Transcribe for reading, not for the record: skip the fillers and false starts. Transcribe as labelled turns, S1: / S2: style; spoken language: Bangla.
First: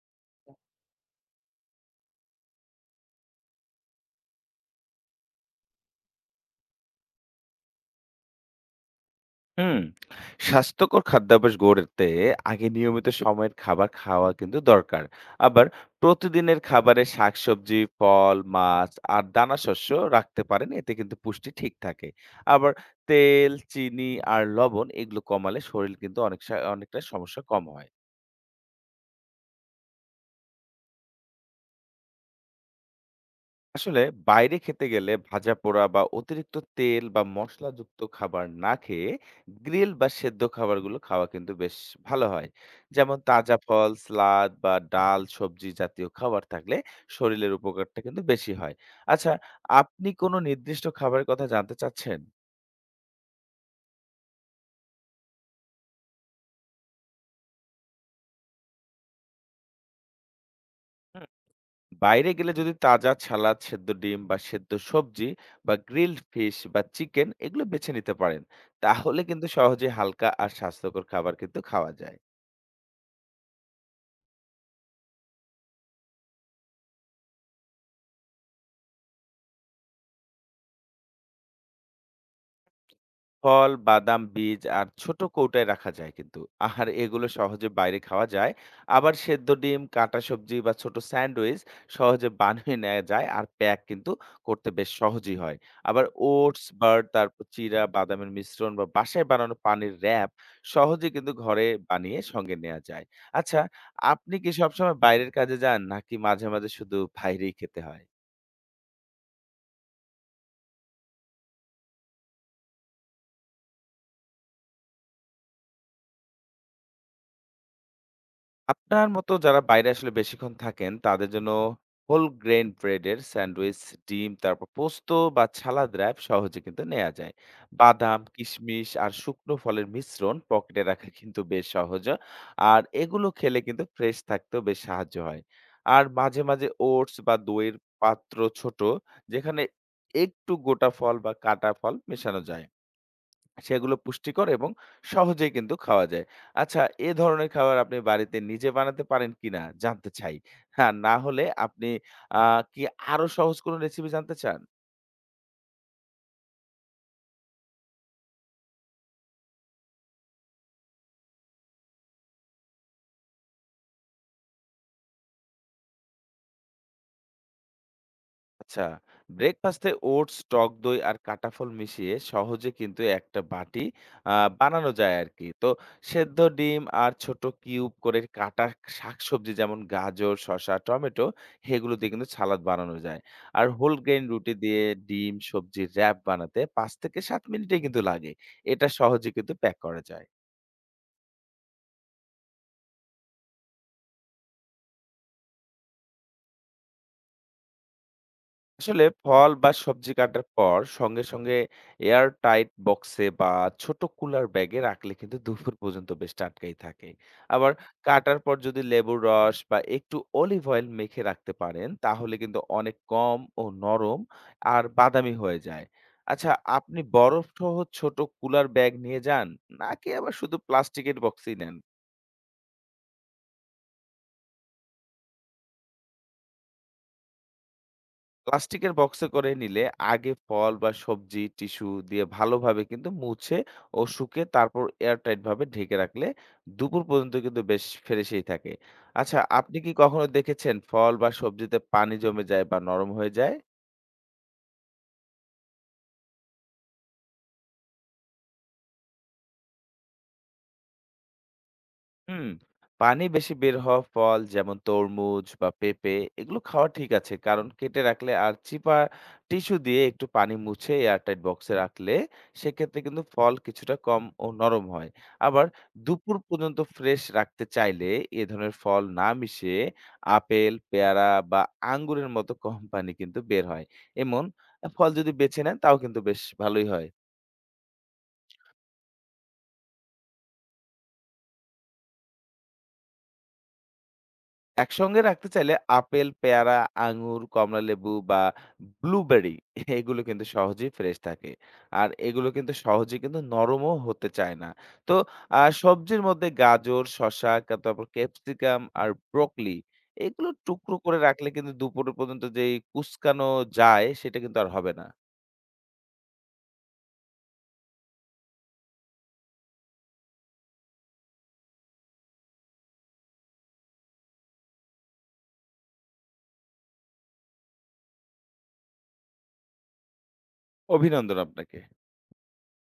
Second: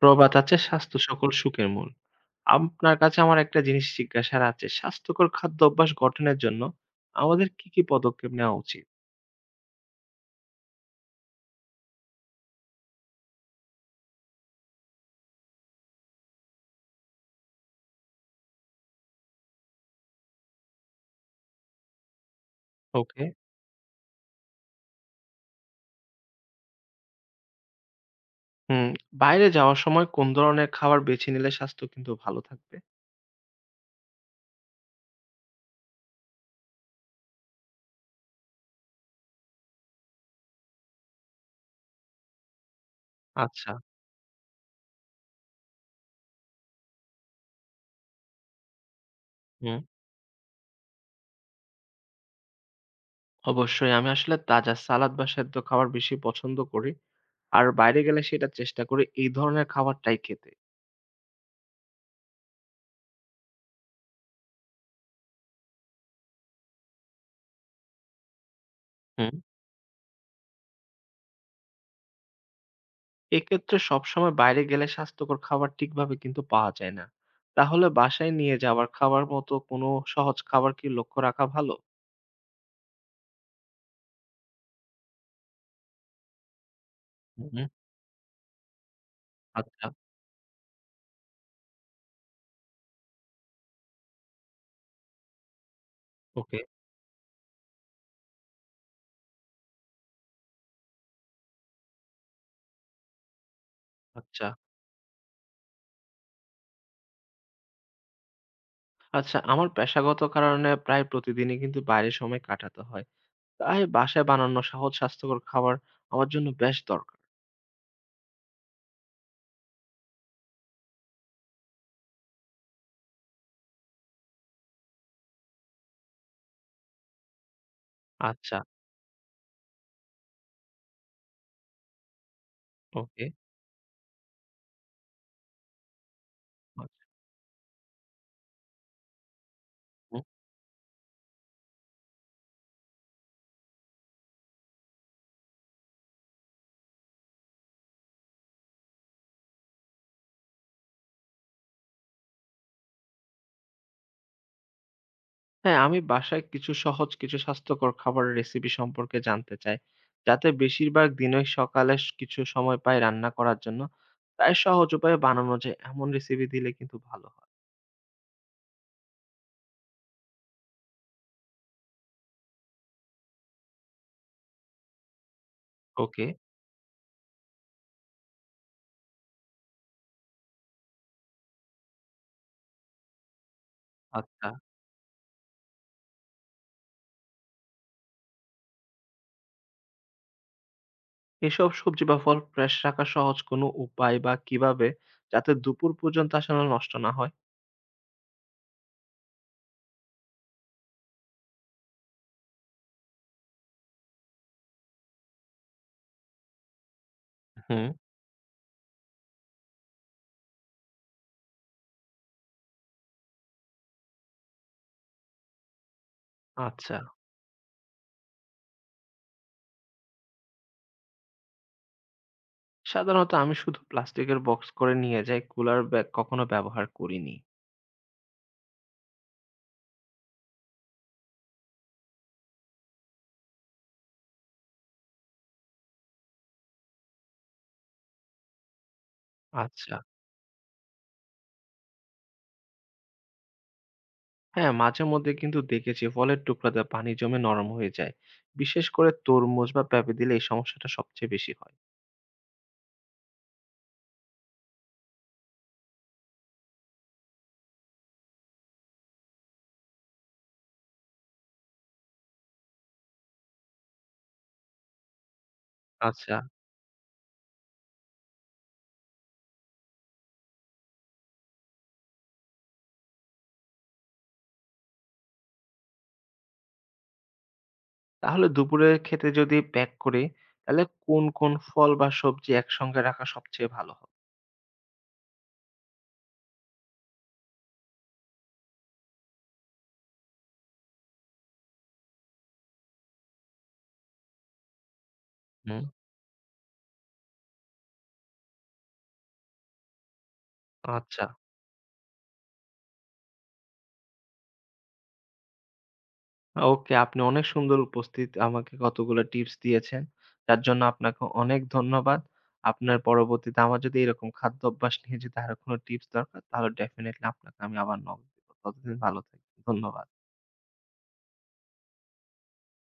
S1: প্রবাদ আছে, স্বাস্থ্য সকল সুখের মূল। আপনার কাছে আমার একটা জিনিস জিজ্ঞাসার আছে। স্বাস্থ্যকর খাদ্য অভ্যাস গঠনের জন্য আমাদের কি পদক্ষেপ নেওয়া উচিত?
S2: হুম। স্বাস্থ্যকর খাদ্যাভ্যাস গড়তে আগে নিয়মিত সময়ের খাবার খাওয়া কিন্তু দরকার। আবার প্রতিদিনের খাবারে শাকসবজি, ফল, মাছ আর দানাশস্য রাখতে পারেন। এতে কিন্তু পুষ্টি ঠিক থাকে। আবার
S1: ওকে।
S2: তেল, চিনি আর লবণ এগুলো কমালে শরীর কিন্তু অনেক অনেকটা সমস্যা কম হয়।
S1: হুম, বাইরে যাওয়ার সময় কোন ধরনের খাবার বেছে নিলে স্বাস্থ্য কিন্তু ভালো থাকবে?
S2: আসলে বাইরে খেতে গেলে ভাজা পোড়া বা অতিরিক্ত তেল বা মশলাযুক্ত খাবার না খেয়ে গ্রিল বা সেদ্ধ খাবারগুলো খাওয়া কিন্তু বেশ ভালো হয়। যেমন তাজা
S1: আচ্ছা,
S2: ফল সালাদ বা ডাল সবজি জাতীয় খাবার থাকলে শরীরের উপকারটা কিন্তু বেশি হয়। আচ্ছা,
S1: হুম।
S2: আপনি কোনো নির্দিষ্ট খাবারের কথা জানতে চাচ্ছেন?
S1: অবশ্যই আমি আসলে তাজা সালাদ বা সেদ্ধ খাবার বেশি পছন্দ করি। আর বাইরে গেলে সেটা চেষ্টা করি এই ধরনের খাবারটাই খেতে।
S2: হুম, বাইরে গেলে যদি তাজা ছালাদ সেদ্ধ ডিম বা সেদ্ধ সবজি বা গ্রিলড ফিশ বা চিকেন এগুলো বেছে নিতে পারেন তাহলে
S1: হুম।
S2: কিন্তু সহজে হালকা আর স্বাস্থ্যকর খাবার কিন্তু খাওয়া যায়।
S1: এক্ষেত্রে সবসময় বাইরে গেলে স্বাস্থ্যকর খাবার ঠিকভাবে কিন্তু পাওয়া যায় না। তাহলে বাসায় নিয়ে যাওয়ার খাবার মতো কোনো সহজ খাবার কি লক্ষ্য রাখা ভালো?
S2: ফল, বাদাম, বীজ আর ছোট কৌটায় রাখা যায় কিন্তু। আর এগুলো
S1: হুম,
S2: সহজে বাইরে খাওয়া যায়। আবার সেদ্ধ ডিম,
S1: আচ্ছা,
S2: কাঁটা সবজি বা ছোট স্যান্ডউইচ সহজে বানিয়ে নেয়া যায়। আর প্যাক কিন্তু করতে বেশ সহজই হয়। আবার
S1: ওকে।
S2: ওটস, বার্ড, তারপর চিরা, বাদামের মিশ্রণ বা বাসায় বানানো পানির র‍্যাপ সহজে কিন্তু ঘরে বানিয়ে সঙ্গে নেয়া যায়। আচ্ছা, আপনি
S1: আচ্ছা,
S2: কি সবসময় বাইরের কাজে যান নাকি মাঝে, মাঝে শুধু বাইরেই খেতে হয়?
S1: আচ্ছা। আমার পেশাগত কারণে প্রায় প্রতিদিনই কিন্তু বাইরে সময় কাটাতে হয়। তাই বাসায় বানানো সহজ স্বাস্থ্যকর খাবার আমার জন্য বেশ দরকার।
S2: আপনার মতো যারা বাইরে আসলে বেশিক্ষণ থাকেন, তাদের জন্য হোল গ্রেইন ব্রেডের স্যান্ডউইচ, ডিম, তারপর পোস্ত বা ছালাদ র‍্যাপ সহজে কিন্তু নেয়া যায়। বাদাম,
S1: আচ্ছা,
S2: কিশমিশ আর শুকনো ফলের মিশ্রণ পকেটে রাখা কিন্তু বেশ সহজ। আর
S1: ওকে।
S2: এগুলো খেলে কিন্তু ফ্রেশ থাকতেও বেশ সাহায্য হয়। আর মাঝে, মাঝে
S1: আচ্ছা।
S2: ওটস বা দইয়ের পাত্র ছোট, যেখানে একটু গোটা ফল বা কাটা ফল মেশানো যায়। সেগুলো পুষ্টিকর এবং সহজেই কিন্তু খাওয়া যায়। আচ্ছা, এ ধরনের খাবার আপনি বাড়িতে নিজে বানাতে পারেন কিনা জানতে চাই। হ্যাঁ, না হলে আপনি আ কি আরো সহজ কোনো রেসিপি জানতে চান?
S1: হ্যাঁ, আমি বাসায় কিছু সহজ, কিছু স্বাস্থ্যকর খাবারের রেসিপি সম্পর্কে জানতে চাই। যাতে বেশিরভাগ দিনই সকালে কিছু সময় পাই রান্না করার জন্য। তাই সহজ উপায়ে বানানো যায় এমন রেসিপি দিলে কিন্তু ভালো হয়।
S2: আচ্ছা, ব্রেকফাস্টে ওটস টক দই আর কাঁটা ফল মিশিয়ে সহজে কিন্তু একটা বাটি বানানো যায় আর কি। তো
S1: ওকে,
S2: সেদ্ধ ডিম আর ছোট কিউব করে কাটা শাকসবজি যেমন গাজর শসা টমেটো সেগুলো দিয়ে কিন্তু সালাদ বানানো যায়। আর হোল গ্রেন
S1: আচ্ছা।
S2: রুটি দিয়ে ডিম সবজি র্যাপ বানাতে 5 থেকে 7 মিনিটে কিন্তু লাগে। এটা সহজে কিন্তু প্যাক করা যায়।
S1: এসব সবজি বা ফল ফ্রেশ রাখার সহজ কোনো উপায় বা কিভাবে? যাতে দুপুর পর্যন্ত আসলে নষ্ট না হয়?
S2: আসলে ফল বা সবজি কাটার পর সঙ্গে সঙ্গে এয়ার টাইট বক্সে বা ছোট কুলার ব্যাগে রাখলে কিন্তু দুপুর পর্যন্ত বেশ টাটকাই থাকে। আবার
S1: হুম,
S2: কাটার পর যদি লেবুর রস বা একটু অলিভ অয়েল মেখে রাখতে পারেন তাহলে কিন্তু অনেক কম ও নরম আর বাদামি হয়ে যায়। আচ্ছা,
S1: আচ্ছা।
S2: আপনি বরফ সহ ছোট কুলার ব্যাগ নিয়ে যান নাকি আবার শুধু প্লাস্টিকের বক্সই নেন?
S1: সাধারণত আমি শুধু প্লাস্টিকের বক্স করে নিয়ে যাই, কুলার ব্যাগ কখনো ব্যবহার করিনি।
S2: প্লাস্টিকের বক্সে করে নিলে আগে ফল বা সবজি টিস্যু দিয়ে ভালোভাবে কিন্তু মুছে ও শুকে তারপর এয়ারটাইট ভাবে ঢেকে রাখলে দুপুর পর্যন্ত কিন্তু বেশ ফ্রেশই থাকে। আচ্ছা, আপনি কি
S1: আচ্ছা।
S2: কখনো দেখেছেন ফল বা সবজিতে পানি জমে যায় বা নরম হয়ে যায়?
S1: হ্যাঁ, মাঝেমধ্যে কিন্তু দেখেছি ফলের টুকরাতে পানি জমে নরম হয়ে যায়। বিশেষ করে তরমুজ বা পেঁপে দিলে এই সমস্যাটা সবচেয়ে বেশি হয়।
S2: হুম, পানি বেশি বের হওয়া ফল যেমন তরমুজ বা পেঁপে এগুলো খাওয়া ঠিক আছে। কারণ কেটে রাখলে আর চিপা টিস্যু দিয়ে একটু পানি মুছে এয়ারটাইট বক্সে রাখলে সেক্ষেত্রে কিন্তু ফল কিছুটা কম ও নরম হয়। আবার
S1: আচ্ছা।
S2: দুপুর পর্যন্ত ফ্রেশ রাখতে চাইলে এ ধরনের ফল না মিশিয়ে আপেল পেয়ারা বা আঙ্গুরের মতো কম পানি কিন্তু বের হয় এমন ফল যদি বেছে নেন তাও কিন্তু বেশ ভালোই হয়।
S1: তাহলে দুপুরের খেতে যদি প্যাক করি, তাহলে কোন ফল বা সবজি একসঙ্গে রাখা সবচেয়ে ভালো হয়?
S2: একসঙ্গে রাখতে চাইলে আপেল, পেয়ারা, আঙুর, কমলালেবু বা ব্লুবেরি এগুলো কিন্তু সহজেই ফ্রেশ থাকে। আর এগুলো কিন্তু সহজে কিন্তু নরমও হতে চায় না। তো
S1: হুম,
S2: সবজির মধ্যে গাজর, শসা, তারপর ক্যাপসিকাম আর ব্রোকলি এগুলো টুকরো করে
S1: আচ্ছা।
S2: রাখলে কিন্তু দুপুর পর্যন্ত যেই কুঁচকানো যায় সেটা কিন্তু আর হবে না।
S1: ওকে, আপনি অনেক সুন্দর উপস্থিত আমাকে কতগুলো টিপস দিয়েছেন। তার জন্য আপনাকে অনেক ধন্যবাদ। আপনার পরবর্তীতে আমার যদি এরকম খাদ্য অভ্যাস নিয়ে যদি আরো কোনো টিপস দরকার, তাহলে ডেফিনিটলি আপনাকে আমি আবার নক দিব। ততদিন ভালো থাকবেন। ধন্যবাদ।
S2: অভিনন্দন আপনাকে।